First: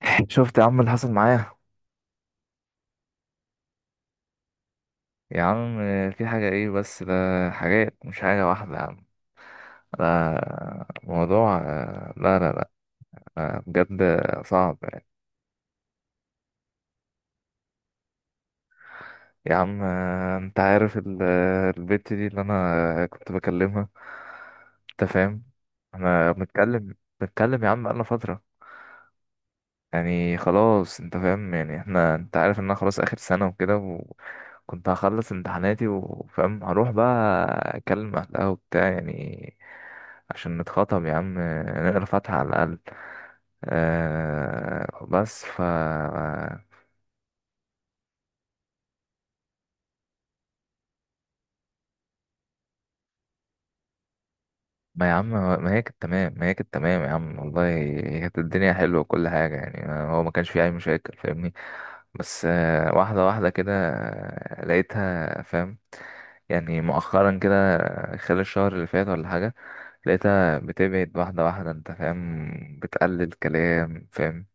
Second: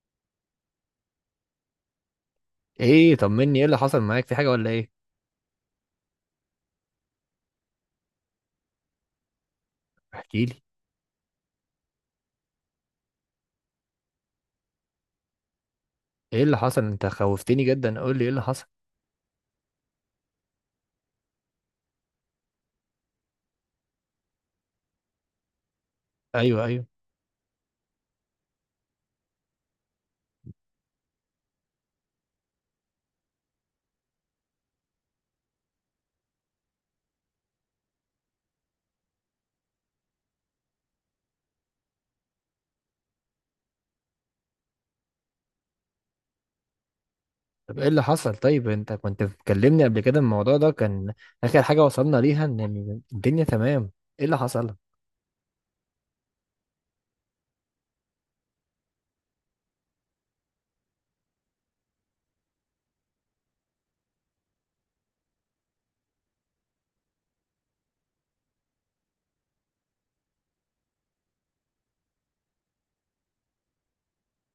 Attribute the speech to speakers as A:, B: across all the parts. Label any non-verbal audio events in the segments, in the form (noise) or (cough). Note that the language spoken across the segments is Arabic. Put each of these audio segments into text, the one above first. A: (laughs) شفت يا عم اللي حصل معايا.
B: ايه، طمني، ايه اللي حصل معاك؟ في حاجه ولا ايه؟
A: يا عم، في حاجة ايه بس ده. حاجات مش حاجة واحدة يا عم.
B: احكي لي
A: لا موضوع لا لا لا. بجد صعب يعني.
B: ايه اللي حصل، انت خوفتني جدا، قول لي ايه اللي حصل.
A: يا عم، انت عارف البت دي اللي انا كنت بكلمها. انت فاهم؟ احنا
B: ايوه، ايوه.
A: بنتكلم يا عم بقالنا فترة. يعني خلاص انت فاهم، يعني احنا انت عارف ان انا خلاص اخر سنة وكده، وكنت هخلص امتحاناتي وفاهم هروح بقى اكلم اهلها وبتاع، يعني عشان نتخطب يا عم، نقرا فاتحة على الاقل. أه بس ف
B: طب ايه اللي حصل؟ طيب انت كنت بتكلمني قبل كده، الموضوع ده كان اخر حاجه وصلنا ليها ان الدنيا تمام. ايه اللي حصل؟
A: ما يا عم، ما هي كانت تمام يا عم، والله هي كانت الدنيا حلوة وكل حاجة، يعني هو ما كانش فيه أي مشاكل فاهمني. بس واحدة واحدة كده، لقيتها فاهم، يعني مؤخرا كده، خلال الشهر اللي فات ولا حاجة. لقيتها بتبعد واحدة واحدة انت فاهم، بتقلل كلام فاهم.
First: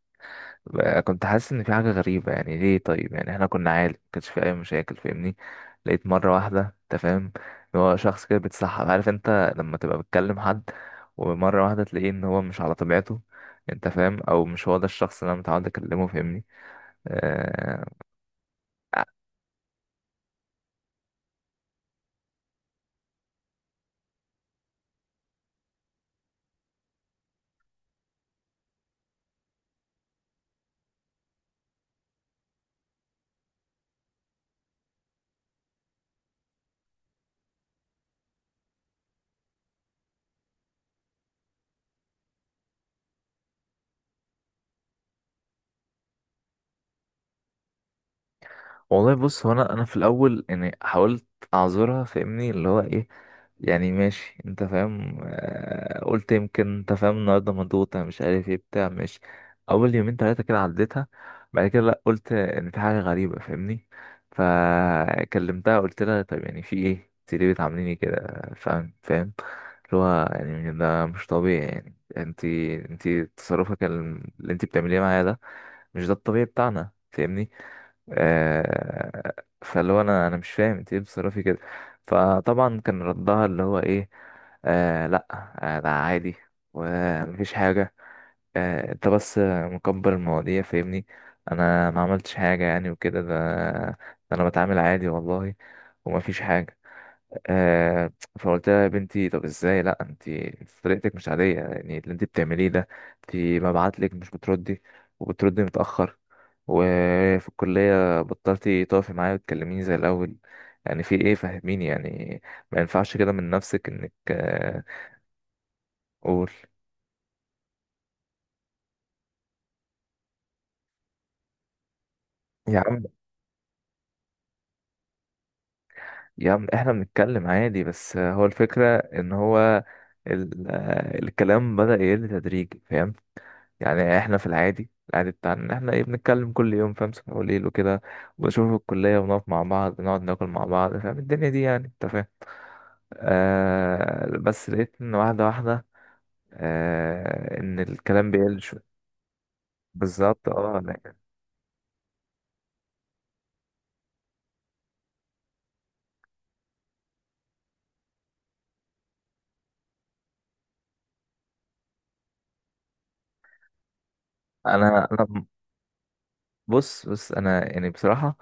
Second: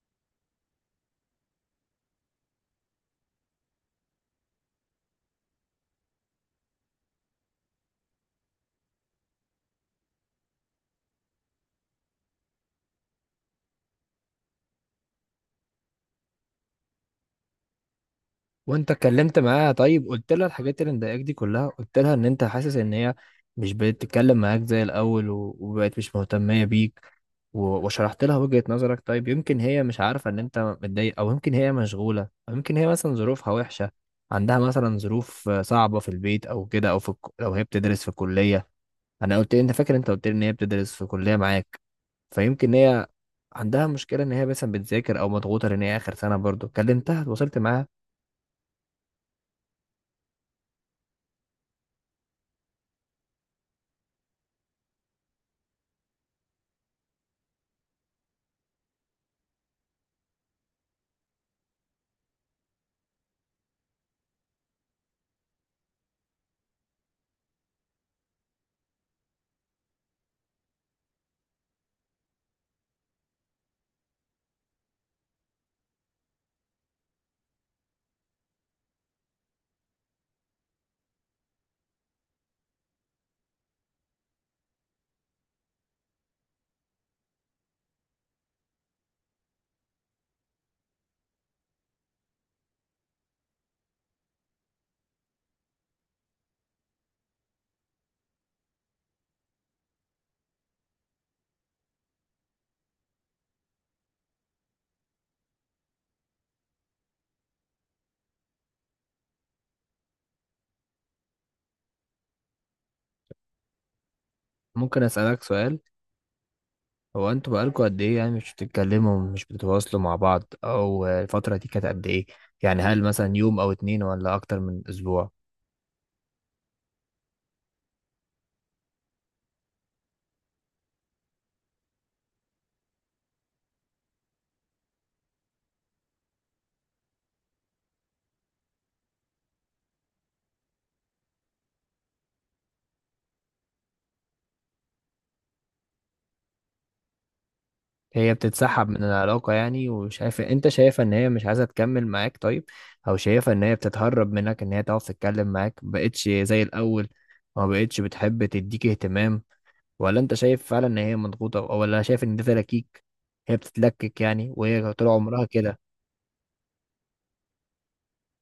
A: بقى كنت حاسس ان في حاجة غريبة، يعني ليه؟ طيب يعني احنا كنا عادي مكانش في اي مشاكل فاهمني. لقيت مرة واحدة انت فاهم، ان هو شخص كده بيتسحب، عارف انت لما تبقى بتكلم حد ومرة واحدة تلاقيه ان هو مش على طبيعته، انت فاهم؟ او مش هو ده الشخص اللي انا متعود اكلمه فاهمني. أه.
B: وانت اتكلمت معاها؟ طيب قلت لها الحاجات اللي مضايقاك دي كلها؟ قلت لها ان انت حاسس ان هي مش بقت تتكلم معاك زي الاول و- وبقت مش مهتمية بيك و- وشرحت لها وجهة نظرك؟ طيب يمكن هي مش عارفة ان انت متضايق، او يمكن هي مشغولة، او يمكن هي مثلا ظروفها وحشة، عندها مثلا ظروف صعبة في البيت او كده، او في لو هي بتدرس في كلية. انا قلت، انت فاكر انت قلت لي ان هي بتدرس في كلية معاك، فيمكن هي عندها مشكلة ان هي مثلا بتذاكر او مضغوطة لان هي اخر سنة برضو. كلمتها؟ اتواصلت معاها؟
A: والله بص، هو انا في الاول يعني حاولت اعذرها فاهمني، اللي هو ايه يعني ماشي انت فاهم، قلت يمكن انت فاهم النهارده مضغوطة مش عارف ايه بتاع ماشي. اول يومين تلاتة كده عديتها. بعد كده لا، قلت ان في حاجة غريبة فاهمني. فكلمتها قلت لها طيب يعني في ايه، انت ليه بتعامليني كده فاهم فاهم، اللي هو يعني ده مش طبيعي، يعني انت اللي انت بتعمليه معايا ده مش ده الطبيعي بتاعنا فاهمني. آه فاللي هو انا مش فاهم انت ليه بتصرفي كده. فطبعا كان ردها اللي هو ايه، لا ده عادي ومفيش حاجة، انت بس مكبر المواضيع فاهمني، انا ما عملتش حاجة يعني وكده، ده انا بتعامل عادي والله ومفيش حاجة. آه فقلت لها يا بنتي طب ازاي، لا انت طريقتك مش عاديه، يعني اللي انت بتعمليه ده، انت ببعت لك مش بتردي، وبتردي متاخر، وفي الكليه بطلتي تقفي معايا وتكلميني زي الاول، يعني في ايه فهميني يعني؟ ما ينفعش كده من نفسك انك.
B: ممكن أسألك سؤال؟
A: قول.
B: هو انتوا بقالكوا قد ايه يعني مش بتتكلموا، مش بتتواصلوا مع بعض؟ او الفترة دي كانت قد ايه؟
A: يا
B: يعني
A: عم
B: هل مثلا يوم او اتنين ولا اكتر من اسبوع؟
A: يا عم، احنا بنتكلم عادي بس هو الفكره ان هو الكلام بدأ يقل تدريجي فاهم. يعني احنا في العادي العادي بتاعنا ان احنا ايه بنتكلم كل يوم فاهم، صبح وليل وكده، وبنشوف الكلية ونقف مع بعض نقعد ناكل مع بعض فاهم الدنيا دي، يعني انت فاهم. بس لقيت ان واحدة واحدة، ان الكلام
B: هي
A: بيقل شوية.
B: بتتسحب من العلاقة يعني، وشايف
A: بالظبط
B: انت،
A: اه
B: شايفة ان
A: يعني.
B: هي مش عايزة تكمل معاك؟ طيب او شايفة ان هي بتتهرب منك، ان هي تعرف تتكلم معاك مبقتش زي الاول، ما بقتش بتحب تديك اهتمام؟ ولا انت شايف فعلا ان هي مضغوطة، ولا شايف ان ده تلاكيك؟ هي بتتلكك يعني، وهي
A: انا
B: طول
A: انا
B: عمرها كده؟
A: بص بص، انا يعني بصراحة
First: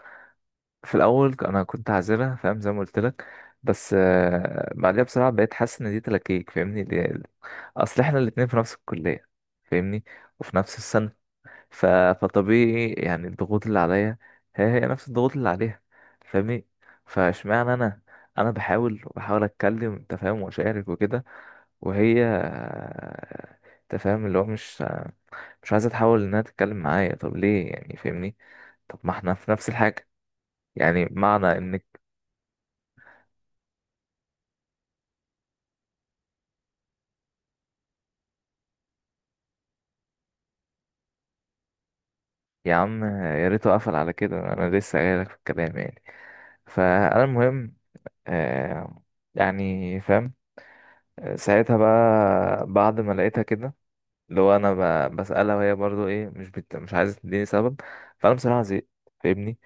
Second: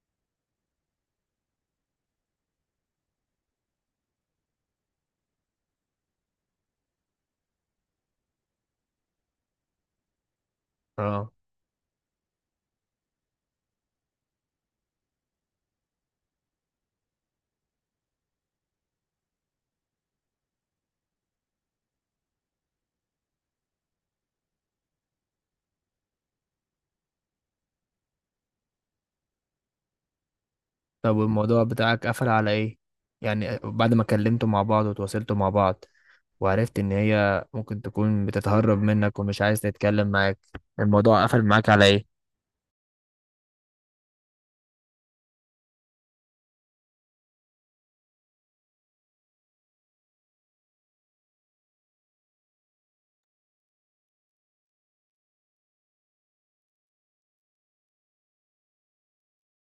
A: في الاول انا كنت عازلة فاهم، زي ما قلت لك. بس بعدها بصراحة بقيت حاسس ان دي تلاكيك فاهمني، اصل احنا الاتنين في نفس الكلية فاهمني، وفي نفس السنة.
B: اه.
A: ف... فطبيعي يعني الضغوط اللي عليا هي هي نفس الضغوط اللي عليها فاهمني. فاشمعنى انا، انا بحاول وبحاول اتكلم انت فاهم واشارك وكده، وهي انت فاهم، اللي هو مش عايزه تحاول انها تتكلم معايا، طب ليه يعني فاهمني؟ طب ما احنا في نفس الحاجه، يعني
B: طب
A: معنى
B: والموضوع
A: انك.
B: بتاعك قفل على ايه؟ يعني بعد ما كلمتوا مع بعض وتواصلتوا مع بعض، وعرفت ان هي ممكن تكون بتتهرب منك ومش عايز تتكلم معاك، الموضوع قفل معاك على ايه؟
A: يا عم، يا ريته قفل على كده، انا لسه جايلك في الكلام يعني. فانا المهم، آه يعني فاهم، ساعتها بقى بعد ما لقيتها كده، اللي هو انا بسألها وهي برضو ايه، مش عايزة تديني سبب. فانا بصراحة زهقت فاهمني،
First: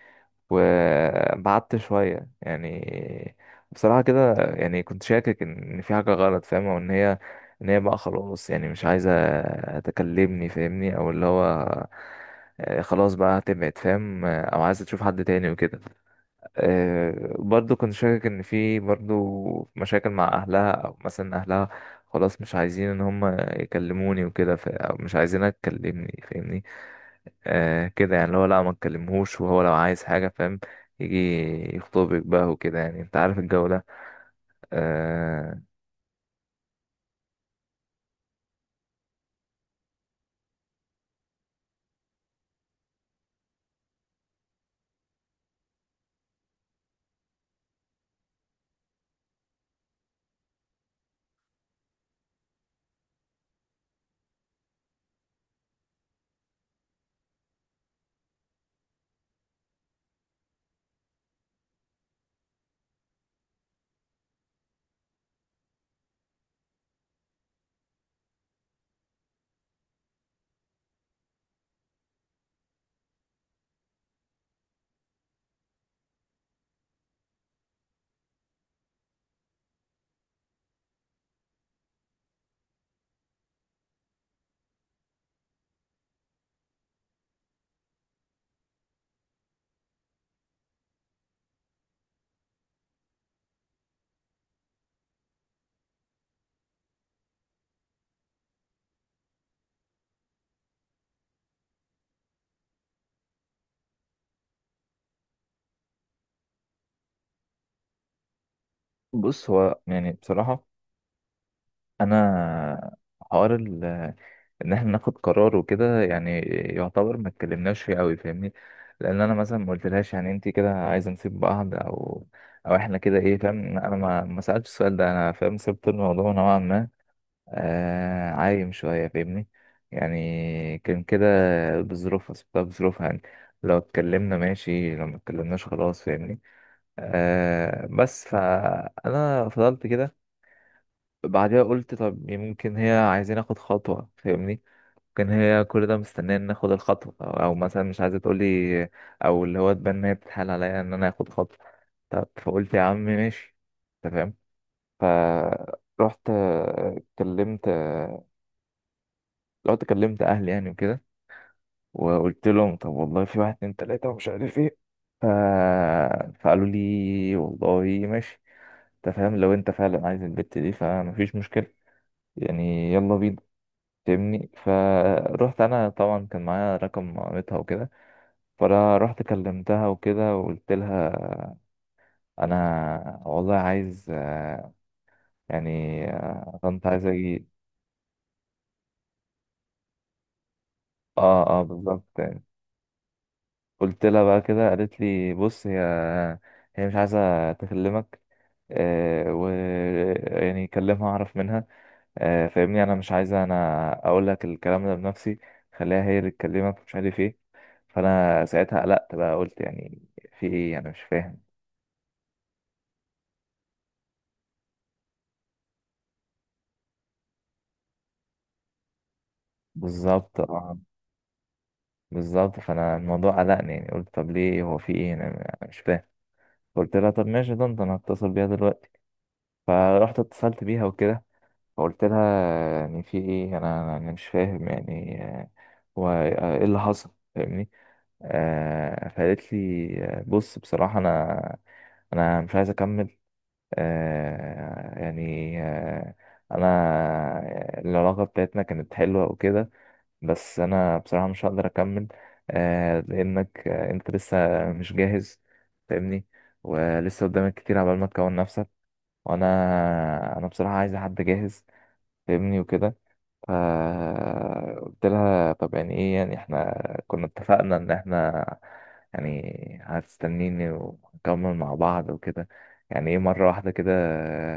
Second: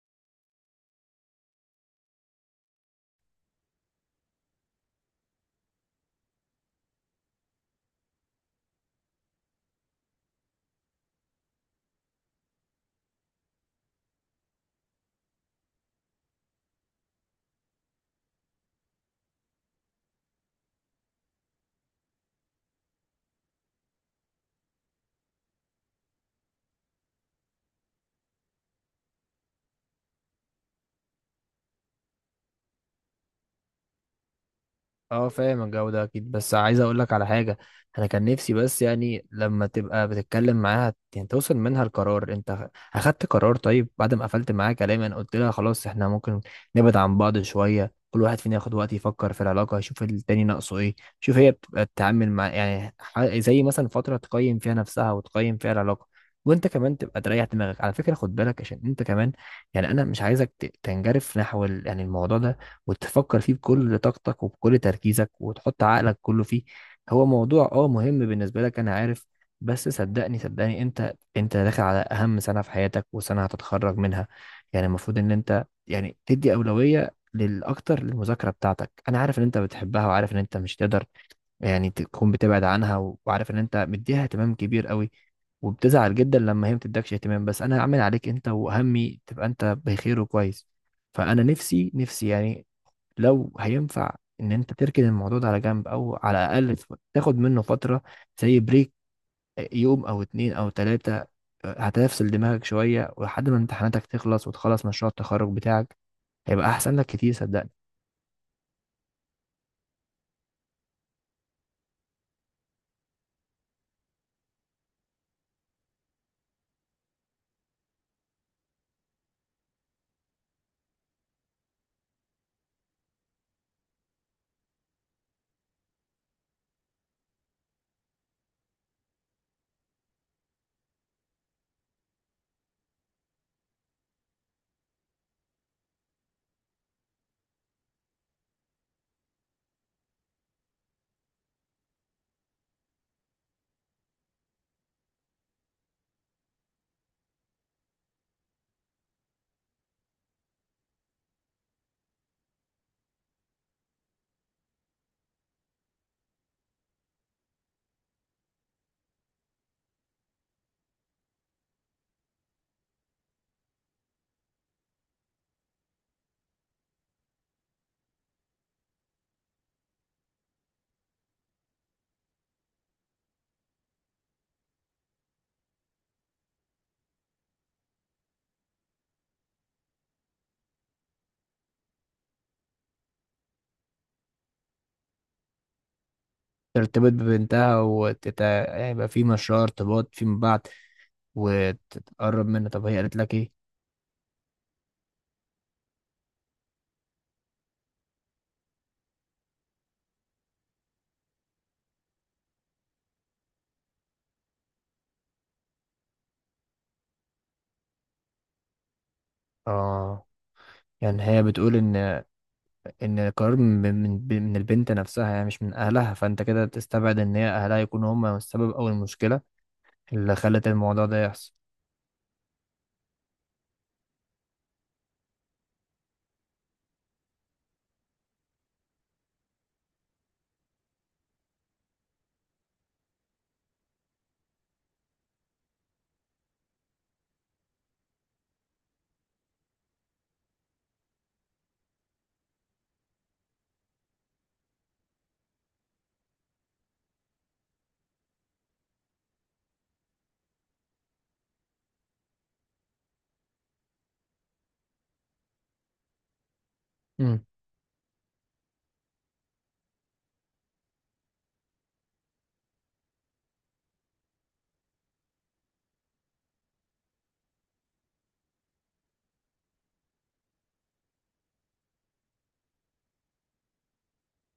A: وبعدت شوية يعني. بصراحة كده، يعني كنت شاكك ان في حاجة غلط فاهم، وان هي، ان هي بقى خلاص يعني مش عايزة تكلمني فاهمني، او اللي هو خلاص بقى هتبعد فاهم، او عايزة تشوف حد تاني وكده. برضو كنت شاكك ان في برضو مشاكل مع اهلها، او مثلا اهلها خلاص مش عايزين ان هم يكلموني وكده، او مش عايزينها تكلمني فاهمني. كده يعني، اللي هو لا ما تكلمهوش، وهو لو عايز حاجة فاهم يجي يخطبك بقى وكده، يعني انت عارف الجو ده.
B: اه
A: آه.
B: فاهم الجو ده اكيد، بس عايز اقول لك على حاجه. انا كان نفسي بس يعني لما تبقى بتتكلم معاها يعني توصل منها القرار، انت اخدت قرار طيب بعد ما قفلت معاها كلام. انا قلت لها خلاص احنا ممكن نبعد عن بعض شويه، كل واحد فينا ياخد وقت يفكر في العلاقه، يشوف التاني ناقصه ايه، شوف هي بتبقى تتعامل مع يعني زي مثلا فتره تقيم فيها نفسها وتقيم فيها العلاقه. وانت كمان تبقى تريح دماغك، على فكره خد بالك عشان انت كمان، يعني انا مش عايزك تنجرف نحو يعني الموضوع ده، وتفكر فيه بكل طاقتك وبكل تركيزك وتحط عقلك كله فيه. هو موضوع اه مهم بالنسبة لك، انا عارف، بس صدقني صدقني، انت داخل على اهم سنة في حياتك، وسنة هتتخرج منها. يعني المفروض ان انت يعني تدي أولوية للأكتر، للمذاكرة بتاعتك. أنا عارف إن أنت بتحبها، وعارف إن أنت مش تقدر يعني تكون بتبعد عنها، وعارف إن أنت مديها اهتمام كبير قوي، وبتزعل جدا لما هي ما بتدكش اهتمام. بس أنا هعمل عليك أنت وأهمي تبقى أنت بخير وكويس. فأنا نفسي يعني لو هينفع ان انت تركن الموضوع ده على جنب، او على الاقل تاخد منه فتره زي بريك، يوم او اتنين او تلاته، هتفصل دماغك شويه، ولحد ما امتحاناتك تخلص وتخلص مشروع التخرج بتاعك، هيبقى احسن لك كتير صدقني.
A: بص، هو يعني بصراحة، أنا حوار ال- ان احنا ناخد قرار وكده، يعني يعتبر ما اتكلمناش فيه قوي فاهمني. لان انا مثلا ما قلتلهاش يعني انت كده عايزه نسيب بعض او احنا كده ايه فاهم، انا ما سالتش السؤال ده، انا فاهم سبت الموضوع نوعا ما عايم شويه فاهمني. يعني كان كده بظروفها، سبتها بظروفها يعني، لو اتكلمنا ماشي لو ما اتكلمناش خلاص فاهمني. بس فانا فضلت كده. بعدها قلت طب يمكن هي عايزين اخد خطوه فاهمني، كان هي كل ده مستنيه ان اخد الخطوه، او مثلا مش عايزه تقولي، او اللي هو تبان ان هي بتتحايل عليا ان انا اخد خطوه. طب فقلت يا عم ماشي، انت فاهم. فرحت آه، كلمت آه، رحت كلمت اهلي يعني وكده، وقلت لهم طب والله في واحد اتنين تلاته ومش عارف ايه. ف... فقالوا لي والله ماشي انت فاهم، لو انت فعلا عايز البت دي فمفيش مشكله يعني، يلا بينا. فاهمني. فروحت انا، طبعا كان معايا رقم مامتها وكده، فانا رحت كلمتها وكده وقلت لها انا والله عايز يعني كنت عايز
B: ترتبط
A: اجي.
B: ببنتها هيبقى في مشروع ارتباط فيما بعد،
A: اه اه بالظبط يعني.
B: وتتقرب منها. طب هي قالت لك ايه؟
A: قلت لها بقى كده، قالت لي بص هي مش عايزه تكلمك آه و يعني كلمها اعرف منها. فاهمني، انا مش عايزه انا اقول لك الكلام ده بنفسي، خليها هي اللي تكلمك مش عارف ايه. فانا ساعتها قلقت بقى، قلت يعني
B: اه.
A: في ايه، انا مش
B: يعني
A: فاهم.
B: هي بتقول ان، ان القرار من البنت نفسها يعني، مش من اهلها، فانت كده تستبعد ان هي اهلها يكونوا هم السبب او المشكله اللي
A: بالظبط
B: خلت
A: اه.
B: الموضوع ده يحصل.
A: بالظبط، فانا الموضوع قلقني يعني، قلت طب ليه، هو في ايه، انا مش فاهم. قلت لها طب ماشي، ده انا هتصل بيها دلوقتي. فرحت اتصلت بيها وكده، فقلت لها يعني في ايه، انا مش فاهم يعني، هو ايه اللي حصل فاهمني. فقالت لي بص بصراحة انا مش عايز اكمل، آه يعني آه انا العلاقة بتاعتنا كانت حلوة وكده، بس انا بصراحة مش هقدر اكمل، لانك انت لسه مش جاهز فاهمني، ولسه
B: امم.
A: قدامك كتير عبال ما تكون نفسك، وانا انا بصراحة عايز حد جاهز فاهمني وكده. فقلت لها طب يعني ايه، يعني احنا كنا اتفقنا ان احنا يعني هتستنيني ونكمل مع بعض وكده، يعني ايه مرة واحدة كده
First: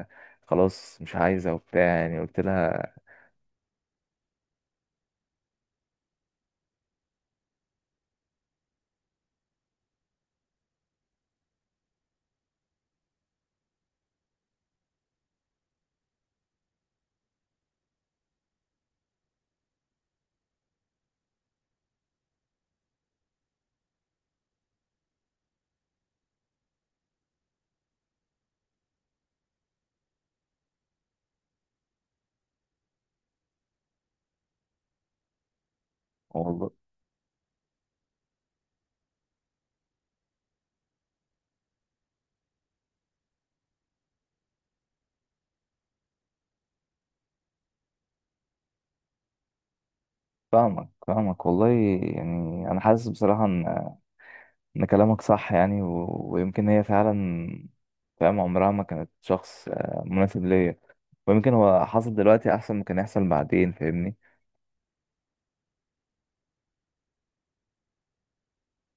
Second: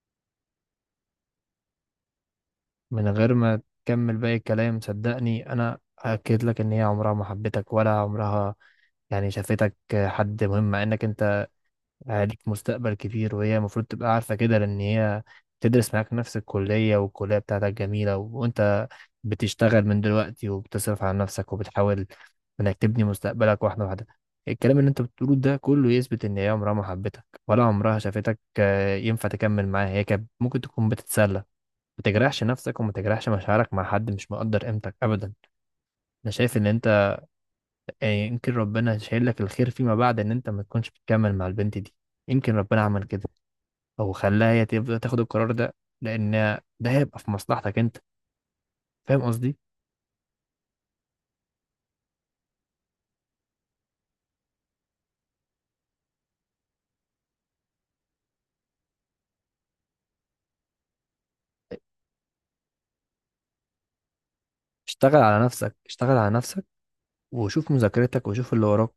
A: آه، خلاص مش عايزة وبتاع، يعني قلت لها.
B: من غير ما تكمل باقي الكلام صدقني، انا اكد لك ان هي عمرها ما حبتك، ولا عمرها يعني شافتك حد مهم، مع انك انت عليك مستقبل كبير، وهي المفروض تبقى عارفه كده، لان هي تدرس معاك نفس الكليه، والكليه بتاعتك جميله، وانت بتشتغل من دلوقتي، وبتصرف على نفسك، وبتحاول انك تبني مستقبلك واحده واحده. الكلام اللي انت بتقوله ده كله يثبت ان هي عمرها ما حبتك، ولا عمرها شافتك، ينفع تكمل معاها؟ هي كانت ممكن تكون بتتسلى. ما تجرحش نفسك، وما تجرحش مشاعرك مع حد مش مقدر قيمتك ابدا. انا شايف ان
A: والله
B: انت يعني يمكن ربنا شايل لك الخير فيما بعد ان انت ما تكونش بتكمل مع البنت دي، يمكن ربنا عمل كده، او خلاها هي تبدا تاخد القرار ده، لان ده هيبقى في مصلحتك انت. فاهم قصدي؟
A: فاهمك فاهمك، والله يعني انا حاسس بصراحه ان ان كلامك صح يعني ويمكن هي فعلا فاهم عمرها ما كانت شخص مناسب ليا، ويمكن هو حصل دلوقتي احسن ما كان يحصل بعدين فاهمني.
B: اشتغل على نفسك، اشتغل على نفسك، وشوف مذاكرتك، وشوف اللي وراك،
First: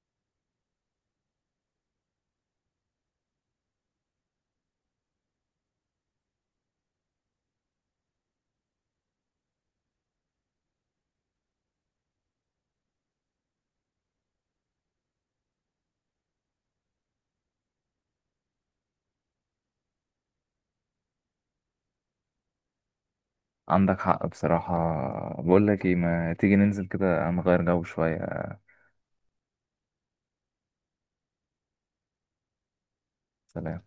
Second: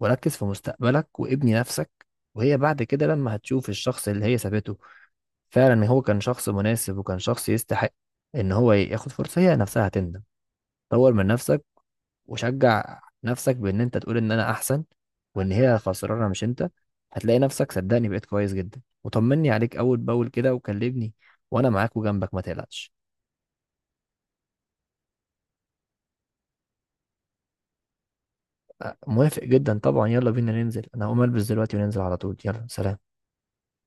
B: وركز في مستقبلك، وابني نفسك. وهي بعد كده لما هتشوف الشخص اللي هي سابته فعلا هو كان شخص مناسب، وكان شخص يستحق ان هو ياخد فرصة، هي نفسها هتندم. طور من نفسك، وشجع نفسك بان انت تقول ان انا احسن، وان هي خسرانه مش انت. هتلاقي نفسك صدقني بقيت كويس جدا، وطمني عليك اول باول كده وكلمني، وانا معاك وجنبك ما تقلقش.
A: عندك حق بصراحه. بقول لك ايه، ما تيجي ننزل كده نغير جو شويه.
B: موافق جدا طبعا، يلا بينا ننزل، انا هقوم البس دلوقتي وننزل على طول. يلا سلام.
A: سلام.